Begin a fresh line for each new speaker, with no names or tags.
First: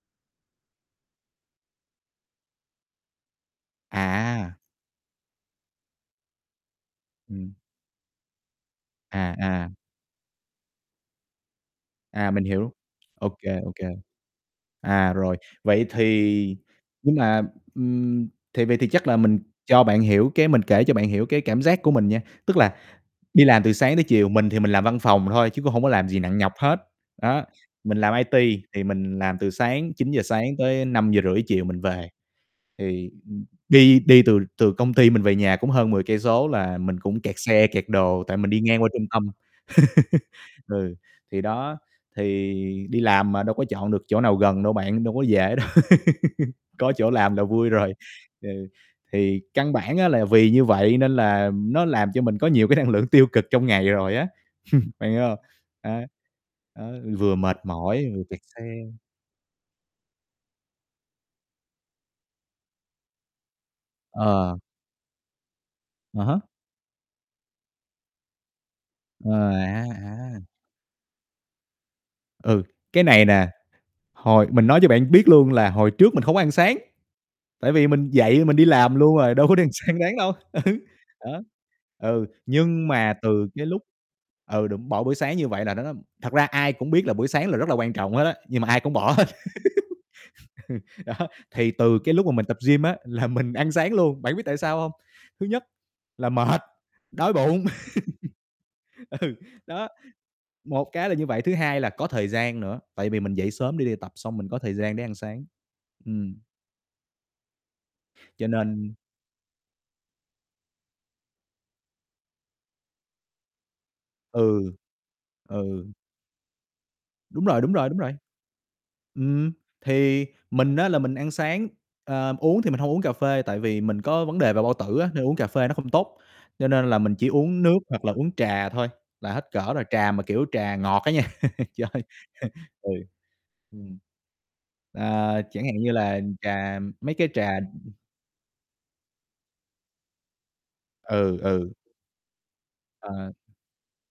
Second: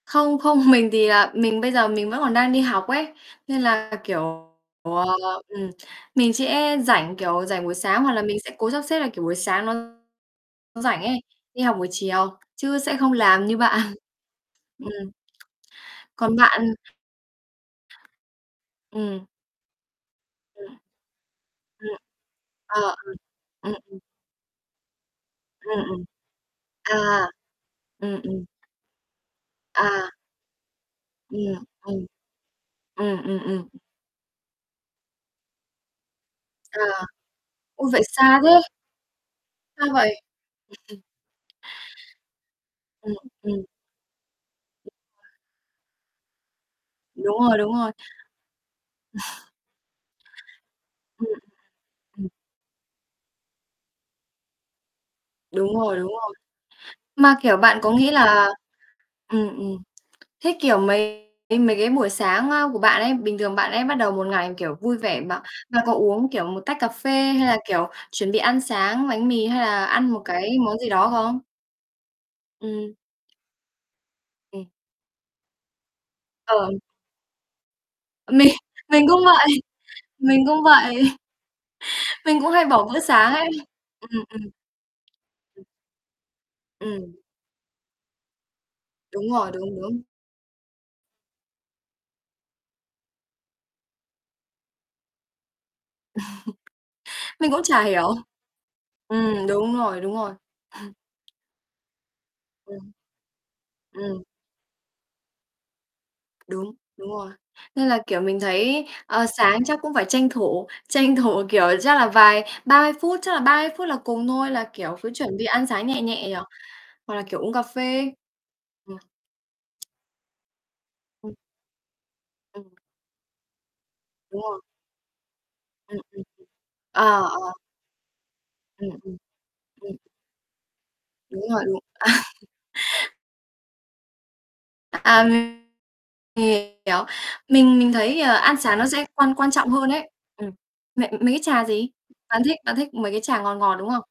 Không, không, mình thì, à, mình bây giờ mình vẫn còn đang đi học ấy. Nên là, kiểu,
À.
ờ, ừm, mình sẽ rảnh, kiểu,
Ừm.
rảnh buổi sáng, hoặc là mình sẽ cố sắp xếp là, kiểu, buổi
À,
sáng
à.
nó rảnh ấy, đi học buổi
À,
chiều
mình hiểu.
chứ sẽ không
OK,
làm như
OK.
bạn. Ừm.
À, rồi, vậy
Còn
thì
bạn?
nhưng mà, ừm, thì vậy thì chắc là
Ừm.
mình cho bạn hiểu cái mình
Ừm.
kể cho bạn hiểu cái cảm giác
Ừm.
của mình nha. Tức là
Ờ, ừm.
đi làm
Ừm,
từ sáng
ừm.
tới chiều, mình thì mình làm văn phòng thôi chứ cũng
Ừm,
hổng có
ừm.
làm gì nặng nhọc hết,
À,
đó, mình làm
ừm, ừm.
IT thì mình làm từ sáng
À.
9:00 sáng tới 5:30
Ừm.
chiều mình
[unintelligible]
về. Thì,
Ừm, ừm,
ừm,
ừm.
đi đi từ từ công ty mình về nhà cũng hơn 10 cây số là
À.
mình cũng kẹt xe, kẹt
Ôi, vậy
đồ tại
xa
mình đi
thế!
ngang qua trung tâm,
Ra vậy.
ừ, thì
[unintelligible]
đó, thì đi
Ừm,
làm mà, đâu
ừm.
có chọn được chỗ nào gần đâu bạn, đâu có dễ đâu, có chỗ làm làm
Đúng
là
rồi,
vui
đúng rồi.
rồi. Ừ, thì căn bản á, là vì như vậy nên
Ừm.
là nó làm cho
[unintelligible]
mình có nhiều cái năng lượng tiêu cực trong ngày rồi á, bạn hiểu hông?
Đúng rồi,
À.
đúng rồi.
Ấy, vừa
Mà, kiểu,
mệt
bạn có nghĩ
mỏi vừa kẹt
là
xe.
ừm, ừm, thế, kiểu, mấy cái buổi sáng, ơ, của bạn ấy, bình thường bạn ấy bắt đầu một ngày,
Ờ.
kiểu, vui vẻ, mà mà có
À
uống,
há.
kiểu, một tách cà phê hay là, kiểu, chuẩn bị ăn sáng bánh
Ờ,
mì hay là
à,
ăn một
à.
cái món gì đó không?
Ừ,
Ừm.
cái này nè, hồi mình
Ừm.
nói cho bạn biết luôn là hồi trước mình không có ăn
Ờ.
sáng, tại vì mình dậy
Mình
mình đi làm
mình
luôn
cũng
rồi,
vậy,
đâu có đi ăn sáng đáng đâu.
mình
Ừ.
cũng vậy,
Đó. Ừ,
mình cũng hay
nhưng
bỏ bữa
mà
sáng
từ
ấy.
cái lúc
Ừm, ừm.
ừ, đúng, bỏ buổi sáng như
Ừm.
vậy là nó nó thật ra ai cũng
Ừm.
biết là buổi sáng là rất là quan trọng hết á, nhưng mà ai cũng bỏ hết.
Đúng rồi, đúng, đúng.
Đó, thì từ cái lúc mà mình tập gym á, là mình ăn sáng luôn, bạn có biết tại sao hông? Thứ nhất là mệt, đói
Mình cũng
bụng,
chả hiểu.
ừ,
Ừm, đúng
đó,
rồi, đúng rồi.
một cái là như vậy, thứ hai là có thời gian nữa,
Ừm.
tại vì mình dậy sớm để đi tập,
Ừm.
xong mình có thời gian để ăn sáng. Ừm.
Đúng, đúng rồi. Nên là, kiểu, mình
Cho
thấy,
nên
ờ, sáng chắc cũng phải tranh thủ, tranh thủ, kiểu, chắc là vài 30 phút, chắc là 30 phút là cùng thôi, là,
Ừ.
kiểu, cứ chuẩn bị ăn
Ừ.
sáng nhẹ nhẹ nhỉ, hoặc là, kiểu,
Đúng
uống
rồi,
cà
đúng rồi, đúng
phê.
rồi.
[unintelligible]
Ừm, thì mình á, là mình ăn
[unintelligible]
sáng, ờ, uống thì
Ừm.
mình hông uống cà phê, tại vì mình có vấn
Đúng
đề
rồi.
về bao tử á, nên uống cà phê nó không
Ừm, ừm,
tốt,
ừm.
cho nên là mình
Ờ,
chỉ
ờ.
uống nước hoặc là uống trà thôi,
Ừm, ừm.
là hết cỡ rồi.
Ừm.
Trà mà, kiểu, trà ngọt á nha.
Đúng rồi,
Trời ơi.
[unintelligible]
Ừ. Ừm.
À,
Ờ,
mình
chẳng hạn như là, ừm, trà,
hiểu.
mấy cái trà
Mình mình thấy, ờ, ăn sáng nó sẽ quan quan trọng hơn ấy. Ừm, mậy mấy
Ừ,
cái trà
ừ.
gì? Bạn thích bạn thích mấy cái
Ờ.
trà ngọt, ngọt, đúng không?